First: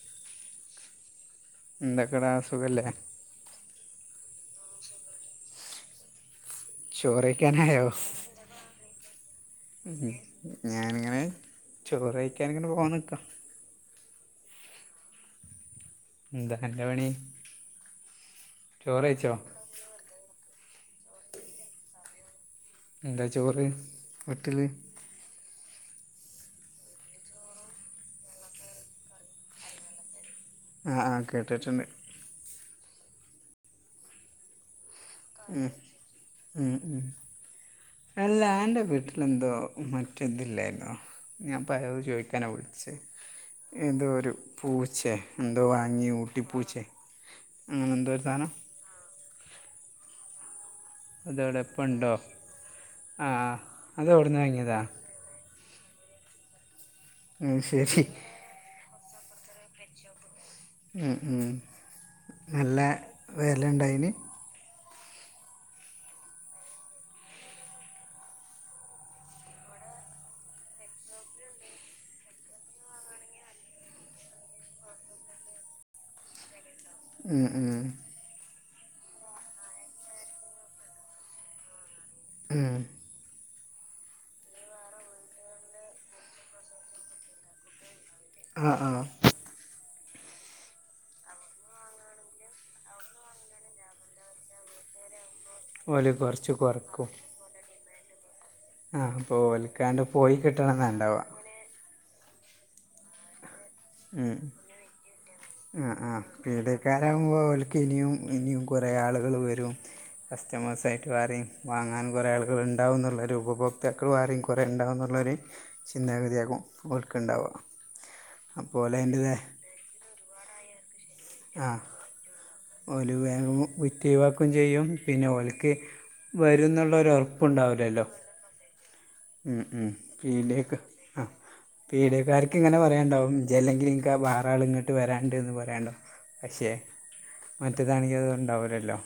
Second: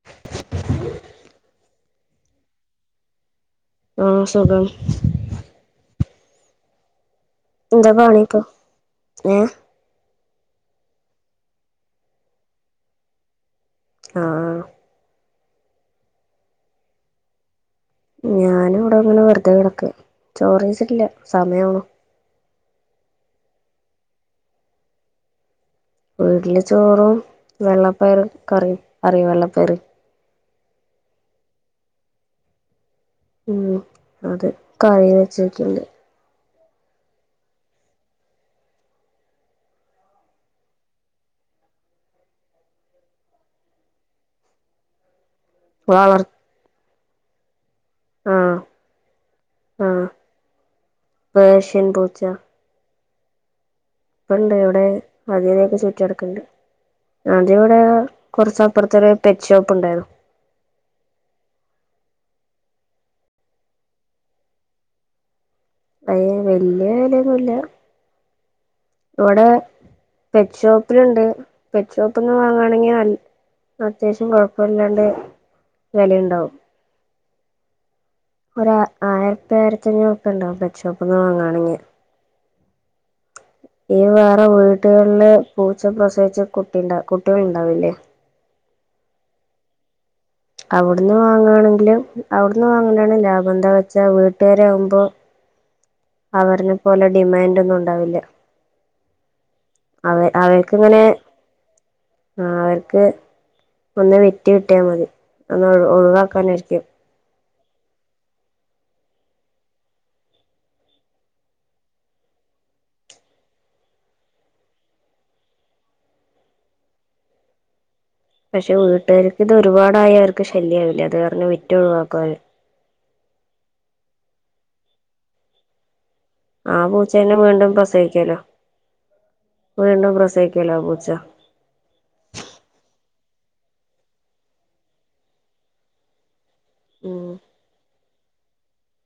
[inaudible] എന്തക്കടാ സുഖല്ലേ? ആഹ് സുഖം. ചോറൈക്കാനാ. എന്തോന്നാണിപ്പൊ ഏഹ്. ഉം ഞാനിങ്ങനെ ചോറയിക്കാനിങ്ങനെ പോകാ നിക്കാ അ ആഹ്. എന്താ അന്റെ പണി? ഞാനും ചോറ് ഇവ്ടെങ്ങനെ കഴിച്ചോ വെറുതെ കെട്ക്ക ചോറൈച്ച്ട്ടില്ല സമയ ആവ്ണു. എന്താ ചോറ് വീട്ടിൽ? വീട്ടില് ചോറും വെള്ളപ്പയർ കറിം കറി വെള്ളപ്പയർ. ആ ആഹ് കേട്ടിട്ടുണ്ട്. ഉം അത് കറിയാ. ഉം ഉം ഉ. അല്ല അന്റെ വീട്ടിൽ എന്തോ മറ്റ ഇതില്ലായ്ര്ന്നോ. ഞാൻ പ്പത് ചോദിക്കാനാണ് വിളിച്ചത് എന്തോ ഒരു പൂച്ചേ. എന്തോ വാങ്ങി വളർ ഊട്ടിപ്പൂച്ചേ അങ്ങനെ എന്തോ ഒരു സാനം. ആഹ് ആഹ് പേർഷ്യൻ പൂച്ച. ആഹ്. ഇപ്പണ്ട് ഇവ്ടെ മതിലൊക്കെ ചുറ്റ്യ ട്ക്ക്ണ്ട് ഉം ആദ്യം ഇവ്ടെ. ശരി കൊർച്ച് അപ്പൊർത്തൊരു പെറ്റ് ഷോപ്പ് ഉണ്ടായിരന്നു ഹ്മ് ഹ്മ് നല്ല വെല ഇണ്ടായ്ന്. അയ് വല്ല്യ വെലൊന്നുല്ല ഇവടെ. പെറ്റ് ഷോപ്പിൽണ്ട് പെറ്റ് ഷോപ്പ്ന്ന് വാങ്ങാണെങ്കി നല്ല. അത്യാവ്ശ്യം കൊഴപ്പല്ലാണ്ട് വെലയിണ്ടാവും. മ് ഹും ഒര് ആയിരത്തി ആയിരത്തഞ്ഞൂറുപ്പ്യണ്ടാവും പെറ്റ്ഷോപ്പ്ന്ന് വാങ്ങാണെങ്കി. മഹ് ഈ വേറെ വീടുകളില് പൂച്ച പ്രസവിച്ച കുട്ടിണ്ട കുട്ടികള്ണ്ടാവില്ലേ. ആഹ് ആഹ്. അവിടുന്ന് വാങ്ങാണെങ്കില് അവിടുന്ന് വാങ്ങലാണ് ലാഭം എന്താ വെച്ചാ വീട്ടുകാരാവുമ്പോ. [inaudible] കുറച്ച് അവരിനെ പോലെ ഡിമാന്റൊന്നും ഉണ്ടാവില്ല. ആഹ് അപ്പോ ഓൽക്കാണ്ട് അവ പോയി കിട്ടണംന്ന ഇണ്ടാവ. ആഹ് അവർക്ക് ഒന്ന് ഉം. വിറ്റ് കിട്ട്യാമതി ഒന്ന് ഒഴ് ഒഴിവാക്കാനായിരിക്കും. ഇതാവുമ്പോ ആവെൽക്ക് ഇനിയും ഇനിയും കൊറേ ആളുകൾ വരും. കസ്റ്റമേഴ്സായിട്ട് ആരും വാങ്ങാൻ കൊറേ ആളുകൾ ഇണ്ടാവുംന്നുള്ളൊരുപഭോക്താക്കൾ ആരിം കൊറേ ഇണ്ടാകുന്നുള്ളൊരു ചിന്താഗതിയാകും ഓൽക്ക് ഇണ്ടാവ. പക്ഷെ വീട്ടാര്ക്ക് ഇത് ഒരുപാടായവർക്ക് ശല്യ ആവില്ലെ അത് കാര്ണം വിറ്റ് ഒഴിവാക്കോല്. ഓര് വേഗം വിറ്റൊഴിവാക്കേം ചെയ്യും പിന്ന് ഓൽക്ക് ആ വരുന്നൊള്ളൊരു പൂച്ചേനെ വീണ്ടും ഉറപ്പുണ്ടാവൂല്ലല്ലോ പ്രസവിക്കലോ ഉം ഉം വീണ്ടും പ്രസവിക്കലോ പിയിലേക്ക് ആ പൂച്ച ആഹ് പീടിയക്കാർക്ക് ഇങ്ങനെ പറയണ്ടാവും ഇജ്ജ് അല്ലെങ്കി ങ്ങക്ക് വാറെ ആള് ഇങ്ങട്ട് വരാ ഉണ്ടേന്ന് പറയാല്ലോ പക്ഷെ ഉം മറ്റേതാണെങ്കി അത് ഉണ്ടാവൂല്ലല്ലോ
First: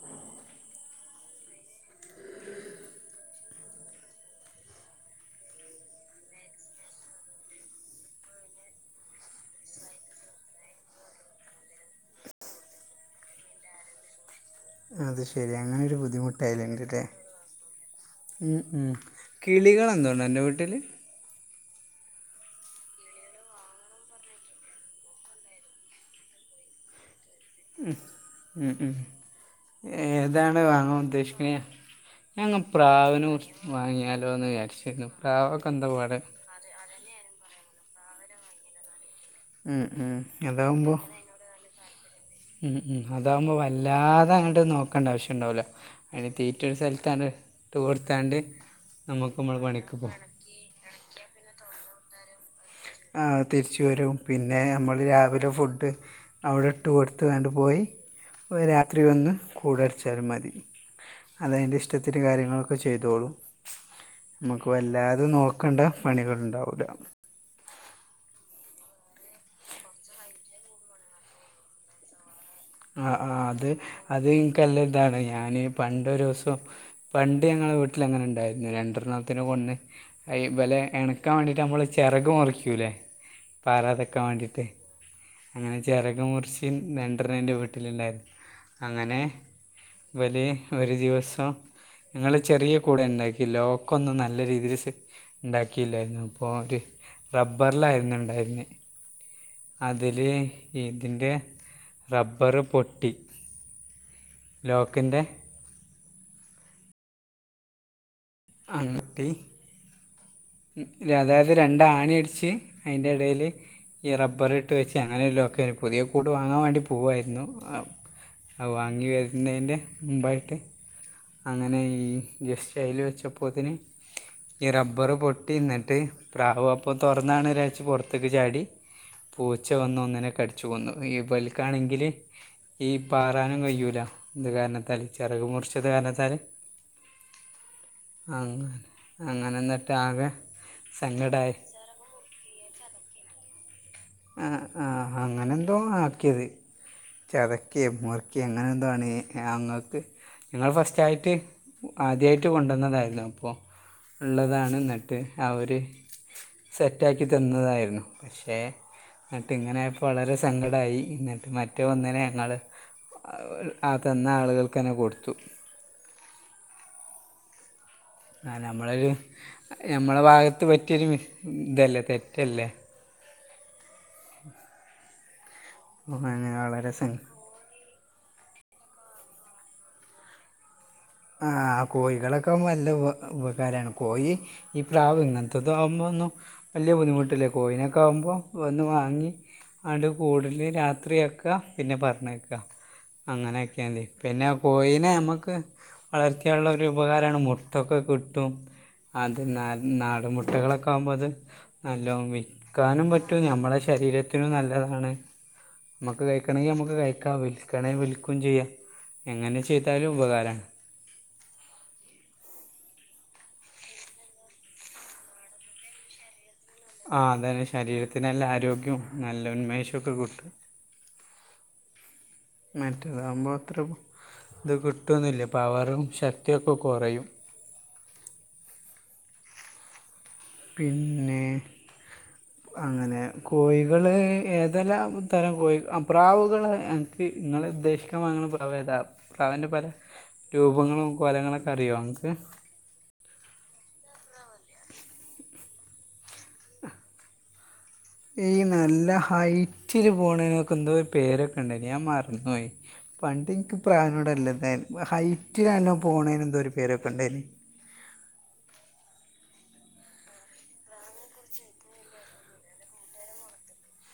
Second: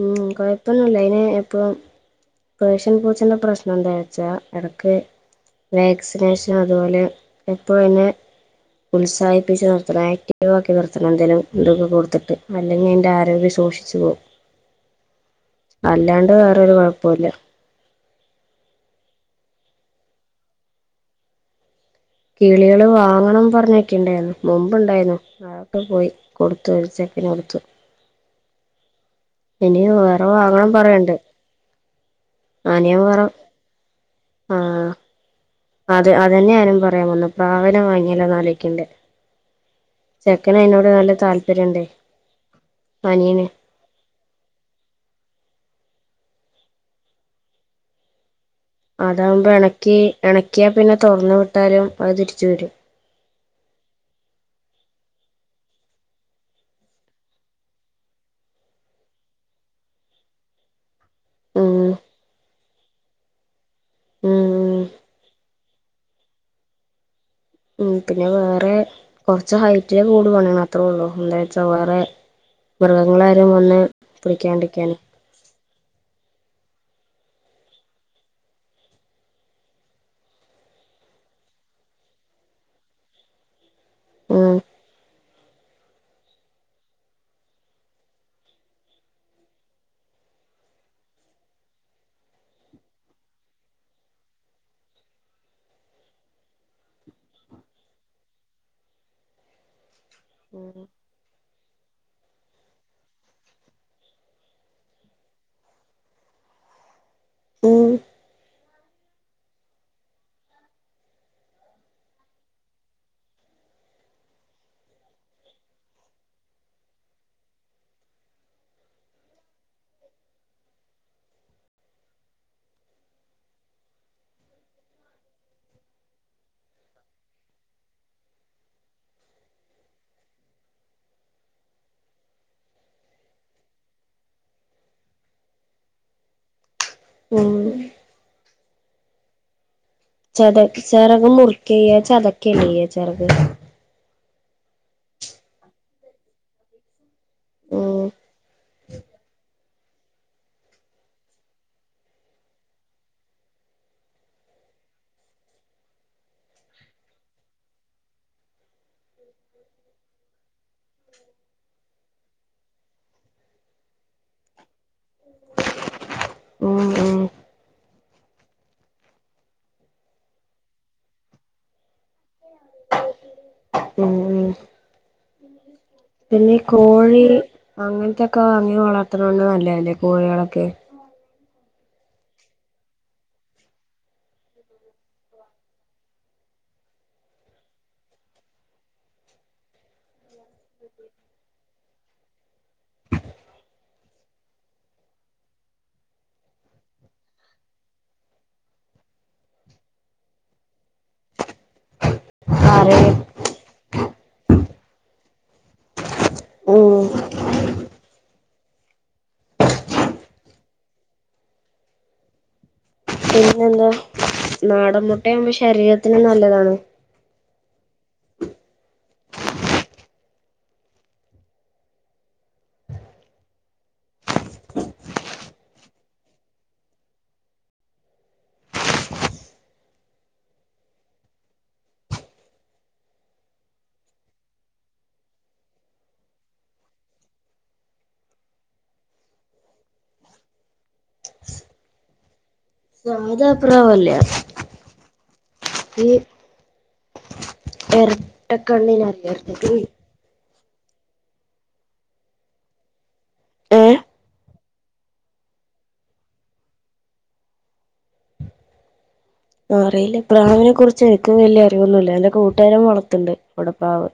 ഉം കൊയപ്പൊന്നുംല്ല്യ അയിന് ഇപ്പം പേർഷ്യൻ പൂച്ചേന്റെ പ്രശ്നം എന്താ യ്ച്ചാ എടക്ക് വാക്സിനേഷൻ അതുപോലെ എപ്പഴും അയിനെ ഉത്സാഹിപ്പിച്ച് നിർത്തണം ആക്റ്റീവാക്കി നിർത്തണം എന്തേലും ഇതൊക്കെ കൊടുത്തിട്ട് അല്ലെങ്കി അയിന്റെ ആരോഗ്യം ദോക്ഷിച്ചു പോകും അത് ശെരി അങ്ങനൊരു അല്ലാണ്ട് ബുദ്ധിമുട്ടായി ഇല്ലേ വേറൊരു നിങ്ങക്ക് ഇതെ കുഴപ്പമില്ല ഉം ഉം കിളികൾ എന്തോണ്ട് നിന്റെ വീട്ടില് കിളികളെ വാങ്ങണം പറഞ്ഞിക്കിണ്ടായിരുന്നു മുമ്പുണ്ടായിരുന്നു അതൊക്കെ പോയി കൊടുത്തു ഒരു ചെക്കന് കൊടുത്തു ഉം ഉം ഉം ഇനി വേറെ ഏതാണ് വാങ്ങണം വാങ്ങാൻ പറയണ്ട് ഉദ്ദേശിക്കണ് ഞങ്ങ അനിയൻ വേറെ പ്രാവിനെ വാങ്ങിയാലോ എന്ന് വിചാരിച്ചിരിക്കുന്നു പ്രാവൊക്കെ ഉണ്ടോ അവിടെ തന്നെ ആരും പ പറയാൻ വന്ന് പ്രാവിനെ വാങ്ങിയാലോന്ന് ആലോയിക്കണ്ട് ഉം ഉം ചെക്കനയിനോട് അതാവുമ്പോൾ നല്ല താല്പര്യുണ്ടേ ഉം ഉം അതാവുമ്പോ വല്ലാതെ അങ്ങട്ട് നോക്കണ്ട ആവശ്യംണ്ടാവൂല്ല അയിന് തീറ്റ ഒരു സ്ഥലത്താണ് ഇട്ട് കൊടുത്താണ്ട് നമുക്ക് അതാവുമ്പോ നമ്മളെ പണിക്ക് എണക്കി പോകാം എണക്കിയാ പിന്നെ തൊറന്ന് വിട്ടാലും അത് തിരിച്ചു വരും ആഹ് അത് തിരിച്ചു വരും പിന്നെ മ്മള് രാവിലെ ഫുഡ് അവിടെ ഇട്ട് കൊടുത്ത് ആണ്ട് പോയി പ്പൊ രാത്രി വന്ന് കൂട് അടച്ചാലും മതി അതയിന്റെ ഉം ഇഷ്ടത്തിന് കാര്യങ്ങളൊക്കെ ചെയ്തോളും നമുക്ക് ഉം വല്ലാതെ നോക്കണ്ട പണികൾ ഉണ്ടാവൂലാ ഉം പിന്നെ വേറെ കൊറച്ച് ഹൈറ്റില് കൂടു പണിയണം അത്രേ ഉള്ളൂ എന്താച്ചാ വേറെ ആഹ് ആഹ് മൃഗങ്ങളാരും അത് വന്ന് അത് എനിക്ക്ല്ല പിടിക്കാണ്ടിരിക്കാന് ഇതാണ് ഞാന് പണ്ടൊരൂസം പണ്ട് ഞങ്ങളടെ വീട്ടില് അങ്ങനൊണ്ടായിരുന്നു രണ്ടെണ്ണത്തിന് കൊന്ന് അ ഇവലെ എണക്കാൻ വേണ്ടീട്ട് നമ്മള് ചെറക് മുറിക്കൂല്ലേ പാറാതിരിക്കാൻ ഉം വേണ്ടീട്ടേ അങ്ങനെ ചെറക് മുറിച്ച്ന്നെന്ത്ര എന്റെ വീട്ടിലുണ്ടായിരുന്നു അങ്ങനെ ഇവര് ഒരു ദിവസം ങ്ങള് ചെറിയ കൂടാ ഉണ്ടാക്കി ലോക്കൊന്നും നല്ല രീതീല് സെ ഇണ്ടാക്കില്ലായിരുന്നു. അപ്പോ [unintelligible] റബ്ബറ്ലായിരുന്നു ഇണ്ടായിരുന്നെ അതില് ഇതിന്റെ റബ്ബറ് പൊട്ടി. ലോക്കിൻ്റെ ഉം അന്നിട്ടി. ഉം അതായത് രണ്ടാണി അടിച്ച് അയിന്റെ എടേല്. ഈ റബ്ബറിട്ട് വെച്ച് അങ്ങനെയാ ലോക്ക് പുതിയ കൂട് വാങ്ങാൻ വേണ്ടി പോവേയിരുന്നു. അത് വാങ്ങി വരുന്നേൻ്റെ മുമ്പായിട്ട്. അങ്ങനെ ഈ ജസ്റ്റയില് വെച്ചപ്പോത്തിന് ഈ റബ്ബറ് പൊ ട്ടി ന്നട്ട് പ്രാവ് അപ്പം തൊറന്നാണ് രാച്ച് പൊറ്ത്ത്ക്ക് ചാടി പൂച്ച വന്ന് ഒന്നിനെ കടിച്ചു കൊന്നു. ഇബൽക്കാണെങ്കില്. ഈ പാറാനും കഴിയൂല്ല. ഇന്റ കാരണത്താല് ചെറക് മുറിച്ചത് കാരണത്താല്. ഉം അങ്ങെനെ അങ്ങനെ ന്നട്ട് ആകെ അതെ ചെറക് സങ്കടമായി മുറിക്ക്യെയ്യ ചതക്ക്യല്ലെ യ്യാ ചെറക് ആഹ് ആഹ് അങ്ങനെന്തോ ആക്കിയത്. ചതക്കെ ഉം മുറിക്കെ അങ്ങനെ എന്താണ് ഞങ്ങക്ക്. ഇങ്ങള് ഫസ്റ്റായിട്ട് ആദ്യായിട്ട് കൊണ്ടന്നതായിൻന്നൊല്ലൊ ഇപ്പോ. ഉള്ളതാണ് ഇന്നട്ട് അവര് സെറ്റ് ആക്കി തന്നതായിരുന്നു പക്ഷേ. ഇന്നട്ട് ഇങ്ങനെ ഫളരെ സങ്കടായി ഇന്നട്ട് മറ്റോന്നിനെ നാള് അത് തന്ന ആളുകൾക്കെന്നെ കൊടുത്തു. ഉം ഉം. ആ നമ്മളൊരു ഞമ്മള ഭാഗത്ത് പറ്റിയൊരു ഇതല്ലേ തെറ്റല്ലെ. ഉം ഉം അങ്ങനെ പിന്നെ ഈ വളരെ സ കോഴി അങ്ങൻത്തൊക്കെ വാങ്ങി വളർത്ത്ണോണ്ട് നല്ലത് അല്ലേ കോഴ്യേളൊക്കെ. ആഹ് കോഴികളൊക്കെ നല്ല ഉപകാരാണ് കോഴി. ഈ പ്രാവ് ഇങ്ങൻതൊ തൊആവുമ്പന്നു. വല്യ ബുദ്ധിമുട്ടില്ലെ. കോയിനൊക്കെ ആകുമ്പോ വന്ന് വാങ്ങി. അണ്ട് കൂടല് രാത്രിയാക്ക. പിന്നെ പറഞ്ഞേയ്ക്ക. അങ്ങനെ ആക്ക്യാണ്ടി. പിന്നെ കോഴിനെ ഞമക്ക്. വളർത്ത്യാള്ളരു ഉപകാരാണ് മുട്ടൊക്കെ കിട്ടും. അത് നാട് നാടൻ മുട്ടകളൊക്കെ ആകുമ്പോ അത്. നല്ലോ കറി വിക്കാനും പറ്റൂ ഞമ്മളെ ശരീരത്തിനും നല്ലതാണ്. നമക്ക് കഴിക്കണമെങ്കി നമുക്ക് ഉം കഴിക്കാം. വിൽക്കണെ വിൽക്കണെ വിൽക്കും ചെയ്യാം. എങ്ങനെ ചെയ്താലും ഉപകാരാണ്. പിന്നെന്താ നാടൻ മുട്ടയാകുമ്പോ ശരീരത്തിന് നല്ലതാണ്. ആ അതെ ശരീരത്തിന് നല്ല ആരോ ഗ്യം നല്ല ഉന്മേഷെക്കെ കിട്ടും. മറ്റേതാകുമ്പോ അത്ര ഇത് കിട്ടാന്നില്ല പവറും ശക്തിയൊക്കെ കൊറയും. പിന്നെ. അങ്ങനെ കോഴികള് ഏതെല്ലാം തരം കോഴി അപ്രാവുകൾ. ക്ക് ഇങ്ങളെ ഉദ്ദേശിക്കാൻ വാങ്ങ്ണ പ്ടവേത പവന്റെ പലെ. രൂപങ്ങളും കൊലങ്ങളൊക്കെ അറിയൊ ഇങ് ക്ക്. ഇതാ പ്രാവെല്ലേ ഈ.. ഈ നല്ല എരട്ടക്കണ്ണിനറിയോ എരട്ടക്കണ്ണി ഹൈറ്റില് പോണേനൊക്കെ എന്തോ ഒരു പേരൊക്കെ ഇണ്ടായിനി ഞാൻ മറന്നോയി. പണ്ട് ഇൻക്ക് ഏഹ് പ്രാനോടല്ല ന്നെ ഹൈറ്റിലാൻല്ലോ പോണേന് എന്തോ രു പേരൊക്കെ ഉണ്ടായിനി. ആറിയില്ല. പ്രാണവിനെ കുറിച്ച് എനിക്ക് വല്യ അറിവൊന്നുല്ല. എന്റെ കൂട്ടുകാരൻ വളർത്ത്ണ്ട് അടെ പ്രാവ്.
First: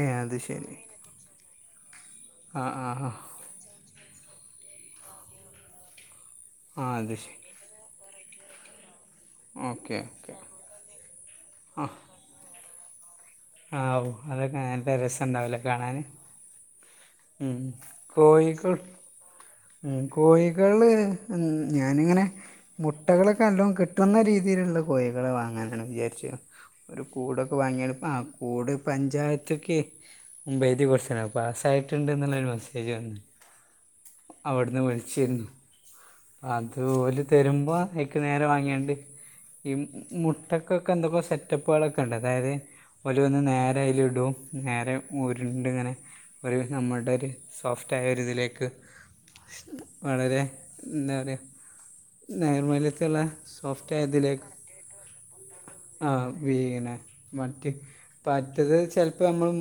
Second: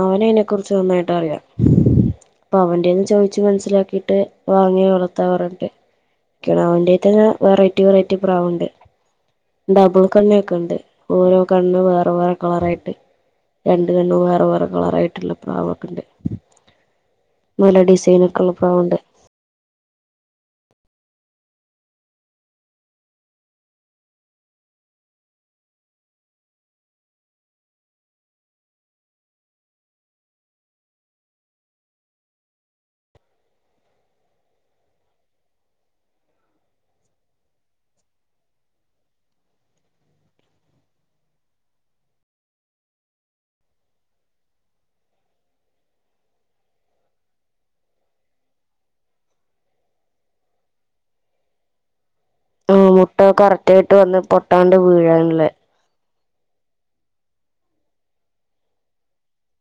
ഏ അത് അവനയ്നെ കുറിച്ച് ശരി നന്നായിട്ട് അറിയ. അപ്പൊ ആ ആ അവന്റെന്ന് ആ ചോയ്ച്ച ഇച്ച് മനസ്സിലാക്കിയിട്ട് വാങ്ങി വളർത്താറ്ണ്ട്. ആ ക്കിണാവ്ന്റെ അത് [unintelligible] ശരി വേറെ ടി വെറൈറ്റി പ്രാവുണ്ട്. ഓക്കെ ഡബിൾ ഓക്കെ കണ്ണൊക്കെ ഇണ്ട്. ഓരോ കണ്ണ് വേറെ വേറെ കളറായിട്ട്. രണ്ട് ആവു. കണ്ണ് വേറെ അതൊക്കെ വേറെ നല്ലെ രസ കളറായിട്ടുള്ള ണ്ടാവുല്ലെ പ്രാവൊക്കെ കാണാന് ഉണ്ട് ഉം നല്ല ഡിസൈനൊക്കെ ഉള്ള കോഴിക്കു പ്രാവുണ്ട് ഉം കോഴികള് ഞാനിങ്ങനെ. മുട്ടകളൊക്കെ ന്നല്ലോം കിട്ടുന്ന രീതിയില്ള്ള കോയികളെ വാങ്ങാനാണ് വിജാര്ച്ചിണെ. ഒരു കൂടൊക്കെ വാങ്ങ്യാണ് പ്പാ കൂട് പഞ്ചായത്ത്ക്കെ. മ്പൈതി കൊട്ത്ത്ണ് പാസായിട്ടുണ്ട് ന്നുള്ളരു മെസ്സേജ് വന്നു. അവട്ന്ന് വിളിച്ചിര്ന്നു. അത് ഓല് തരുമ്പോ അയ്ക്ക് നേരം വാങ്ങ്യാണ്ട്. ഈ മുട്ടക്കൊക്കെ എന്തൊക്കെ സെറ്റപ്പുകളൊക്കെണ്ട് അതായ്ത്. ഒര് വന്ന് നേരെ അയ്ല്ടും നേരെ ഉരുണ്ട്ങ്ങനെ. നമ്മൾടെ ഒര് സോഫ്റ്റായ ഒരിതിലേക്ക്. [unintelligible] വളരെ എന്ത പറ്യ. ആ മുട്ട നേർമല്യത്ത്ള്ളെ കറക്റ്റ് ആയിട്ട് വന്ന് സോഫ്റ്റായതിലേക്ക്. പൊട്ടാണ്ട് വീഴാനുള്ള ആഹ് വീണെ മറ്റെ. പറ്റത് ചെൽപ്പ നമ്മള്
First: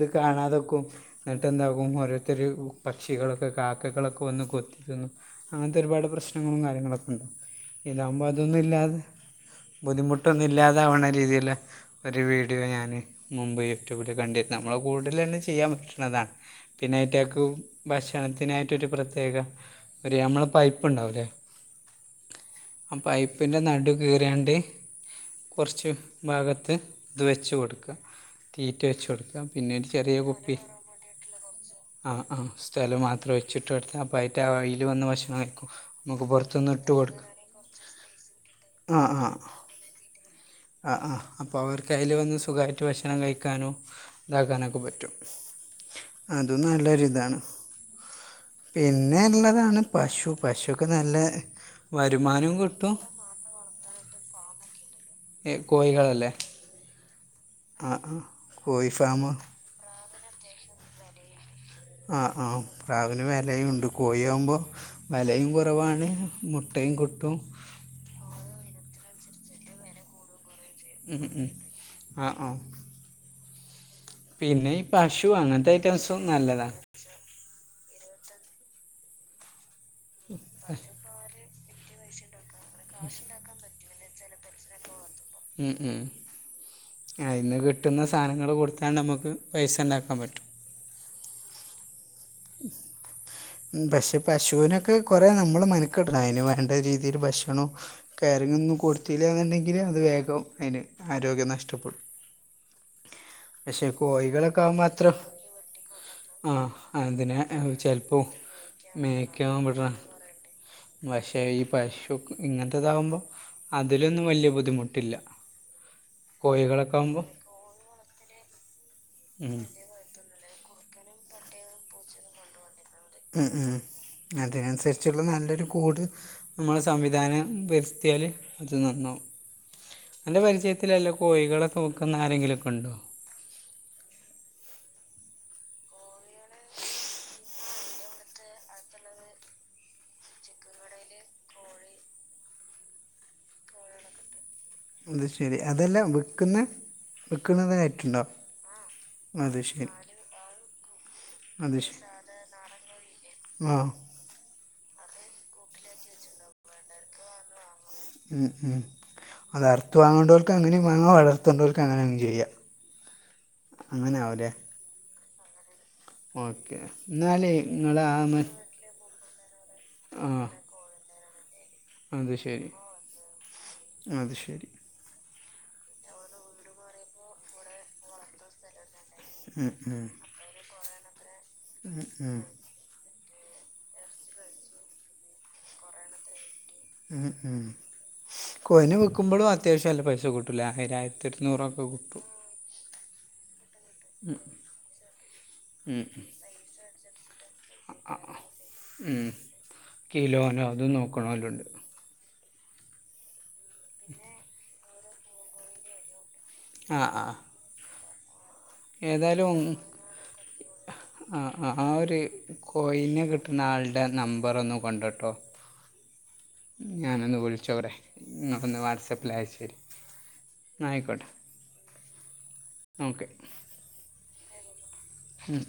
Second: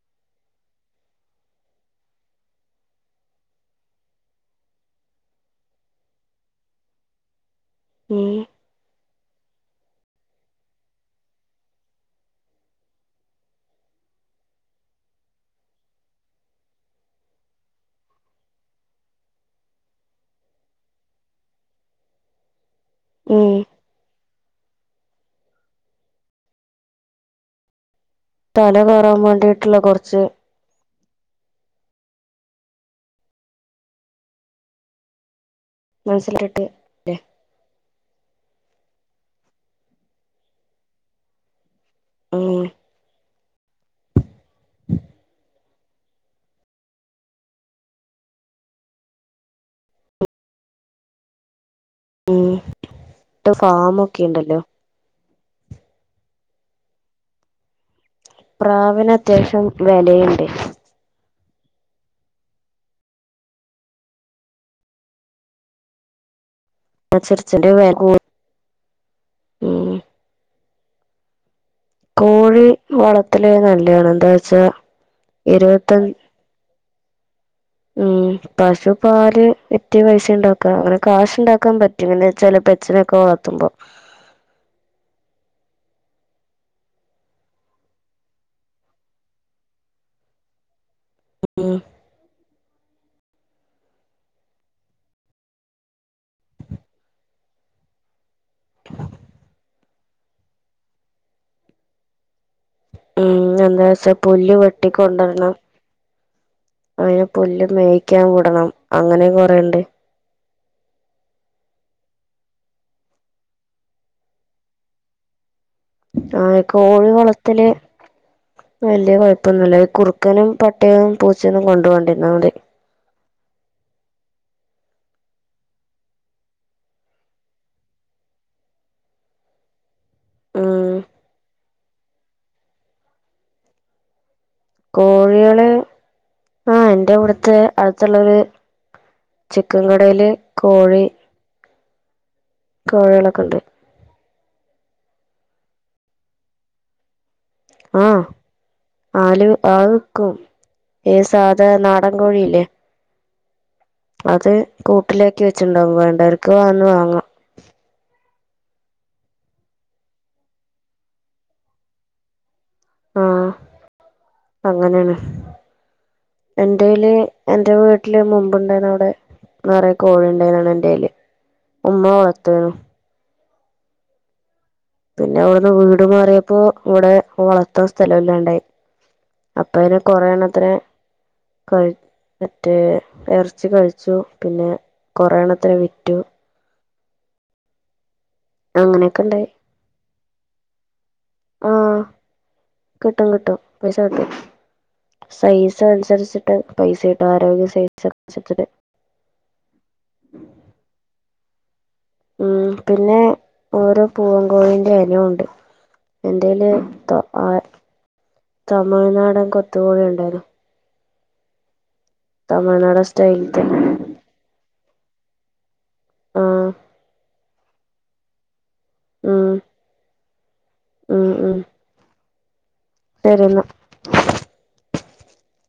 ത് കാണാതക്കും. ന്നട്ടെന്താകും ഓരോര്ത്തര് ഉ പക്ഷികളൊക്കെ കാക്കകളൊക്കെ വന്ന് കൊത്തിത്ത്ന്ന്. അങ്ങൻത്തൊരുപാട് പ്രശ്നങ്ങളും കാര്യങ്ങളൊക്കെണ്ടാവു ഇതാവ്മ്പൊ ഉം അതൊന്നു ഇല്ലാതെ. ബുദ്ധിമുട്ടൊന്നുല്ലാതാവണ രീതിയില്. ഒരു വീഡിയോ ഞാന് മുമ്പ് യൂട്യൂബില് കണ്ടിര്ന്നു നമ്മള് കൂട്ട്ലല്ലെ ചെയ്യാ പറ്റും. ന്നത പിന്നയ്റ്റക്ക് ഭക്ഷണത്തിനായിട്ടൊരു പ്രത്യേക. ഒര് ഞ്ഞമ്മള പൈപ്പ്ണ്ടാവുലേ. ആ ഉം പൈപ്പിന്റെ നടു കീറ്യാണ്ട് കൊർച്ച്. ഭാഗത്ത് ത് വെച്ച് കൊട്ക്ക തല തീറ്റ വെച്ച് കയറാൻ കൊട്ക്കാം പിന്നെ വേണ്ടിയിട്ടുള്ള ഒരു ചെറിയ കുറച്ച് കുപ്പി. ആഹ് ആഹ് സ്ഥലം മാത്രം ഒയ്ച്ചിട്ടൊട്ത്ത അപ്പയ്റ്റ അയില് വന്ന് ഭക്ഷണം കയ്ക്കു. മുക്ക് മനസ്സിലായിട്ട് പൊർത്ത്ന്ന് ഇട്ട് കൊട്ക്ക. ആഹ് ആഹ് അ ആഹ് അപ്പവർ. കെയ്ല് വന്ന് ഉം സുഖായിട്ട് ഭക്ഷണം കഴിക്കാനോ താക്കാനൊക്ക പറ്റും. അതും നല്ലൊരു ഇതാണ്. പിന്നെള്ളതാണ് പശു പശുക്കെ നല്ല. ഉം വരുമാനും കിട്ടു. ഫാമൊക്കെ ഉണ്ടല്ലോ ഏ കോയികളല്ലേ ആഹ് ആഹ്. പ്രാവ്നത്യാവശ്യം വെലീണ്ട്. ആഹ് ആഹ് പ്രാവിന് വെലയുണ്ട് കോയാമ്പൊ വെലയും കുറവാണ് മു അ ചെർ ചെറ്യ [unintelligible] ഉം ഉം ആഹ് ഓ. വളത്തല് നല്ലാണ് ന്താ വെച്ചാ പശു അങ്ങനത്തെ ഇരുപത്ത ഐറ്റംസും നല്ലതാണ് ഉം പശു പാല് വിറ്റ് പൈസണ്ടാക്കാ അങ്ങന കാശ്ണ്ടാക്കാൻ പറ്റും എങ്ങനെച്ചാല് പെറ്റ്സിനെക്കെ വളർത്തുമ്പം. ഉം ഉം അതിന്ന് കിട്ടുന്ന സാനങ്ങള് കൊട്ത്താണ്ടമ്മക്ക് പൈസണ്ടാക്കാ പറ്റും. ഉം. [inaudible] ഉം പക്ഷെ പശൂനൊക്ക കൊറേ നമ്മള് മനക്കട്ണ അയിന് വേണ്ട രീതിയില് ഭക്ഷണൊം. കെയറിങ്ങന്നും കൊട്ത്തിലാന്നുണ്ടെങ്കില് അത് വേഗം അയ്ന് ആരോഗ്യം നഷ്ടപ്പെടും. ഉം പക്ഷെ എന്താച്ചാ പുല്ല് കോഴികളൊക്കെ ആകുമ്പോൾ വെട്ടി അത്ര കൊണ്ടരണം. ആ അയ്ന് അതിനെ പുല്ല് ചിലപ്പോൾ മേക്ക്യാൻ വ്ടണം അങ്ങനെ കൊറേണ്ട്. വക്ഷേ ഈ പശു ഇങ്ങൻത്തതാവുമ്പൊ. അതിലൊന്നും വല്ല്യ ബുദ്ധിമുട്ടില്ല. ആഹ് കോഴികളൊക്കെ കോഴി ആകുമ്പോൾ വളത്തല് വല്ല്യ ഉം. കൊയ്പ്പൊന്നുല്ല ഇ കുർ ക്കനും പട്ടിയും പൂച്ചെന്നും കൊണ്ടു പോവാണ്ടിര്ന്നാ മതി. ഉം ഉം അതിനൻസര്ച്ചുള്ള നല്ലൊരു കൂട്. മ്മള് സംവിധാനം വര്ത്ത്യാല് അത് നന്നവും. അന്റെ ഉം പരിജയത്തിലല്ലോ കോയികളെക്കെ വിക്ക്ന്ന ആരെങ്കിലൊക്കുണ്ടോ. കോഴ്യാള്. ആ എന്റെ ഇവിടുത്തെ അട്ത്തുള്ളൊരു ചിക്കൻ കടേല് കോഴി കോഴികളൊക്കെണ്ട് അത് ശരി അതെല്ലാം വിക്കുന്ന വിക്കുന്നതിനായിട്ടുണ്ടോ ആഹ് ആല് ആള് വിക്കും ഏ സാധാ നാടൻ കോഴില്ലേ ആഹ് അത് കൂട്ടിലാക്കി വെച്ചിണ്ടാവും വേണ്ടവർക്ക് വന്ന് വാങ്ങാം ഉം ഉം അത് അർത്ത് വാങ്ങണ്ടോർക്ക് അങ്ങനെം വാങ്ങാം വളർത്തണ്ടോർക്ക് അങ്ങനെ അങ് ചെയ്യാം ആഹ് അങ്ങനെ ആവും അല്ലേ അങ്ങനെയാണ് ഓക്കെ എന്റെയില് എന്നാലേ എന്റെ നിങ്ങൾ ആ വീട്ടില് മ മുമ്പുണ്ടായിന്ന് അവിടെ നറെ കോഴി ആ ഇണ്ടായിരുന്നു എന്റെേയില് അത് ശരി അത് ശരി പിന്നെ അവിടുന്ന് വീട് മാറിയപ്പോ ഇവിടെ ഓളത്ത അവസ്ഥല്ല ഇല്ലാണ്ടായി ഉം അപ്പൊ പിന്നെ ഉം കൊറേണ്ണത്തിനെ ഉം മറ്റേ എറച്ചി കഴിച്ചു പിന്നെ കൊറേണ്ണത്തിനെ വിറ്റു ഉം ഉം കോയിനെ അങ്ങനെയൊക്കെ ഉണ്ടായി വിക്കുമ്പോഴും അത്യാവശ്യം നല്ല പൈസ കിട്ടൂലെ ആയിരായിരത്തി ഇരുന്നൂറൊക്കെ ആഹ് കിട്ടും. കിട്ടും കിട്ടും പൈസ കിട്ടും സൈസ് ഉം അനുസരിച്ച് ട്ട് പൈസിട്ട് ആരോഗ്യ സ്ഥിതിച്ച് ഉം കിലോനോ അതും നോക്കണോല്ലൊണ്ട്. ഉം പിന്നെ ഓരോ പൂവം കോഴിന്റെ എനൊണ്ട് എന്റെല് തൊ അ ഏതാലും ഉണ്ടായിരുന്നു അ ആ ഒര് തമിഴ്നാടൻ കോയിനെ കിട്ടണ സ്റ്റൈലിത്തെ ആൾടെ നമ്പറൊന്ന് കൊണ്ട്ട്ടോ ആഹ് ഞാനൊന്ന് വിളിച്ചോടെ നിങ്ങളൊന്ന് വാട്സാപ്പിൽ ഉം അയച്ചു തരി എന്നാ ആയിക്കോട്ടെ ഉം ഉം ഓക്കെ ശരി എന്നാ ഉം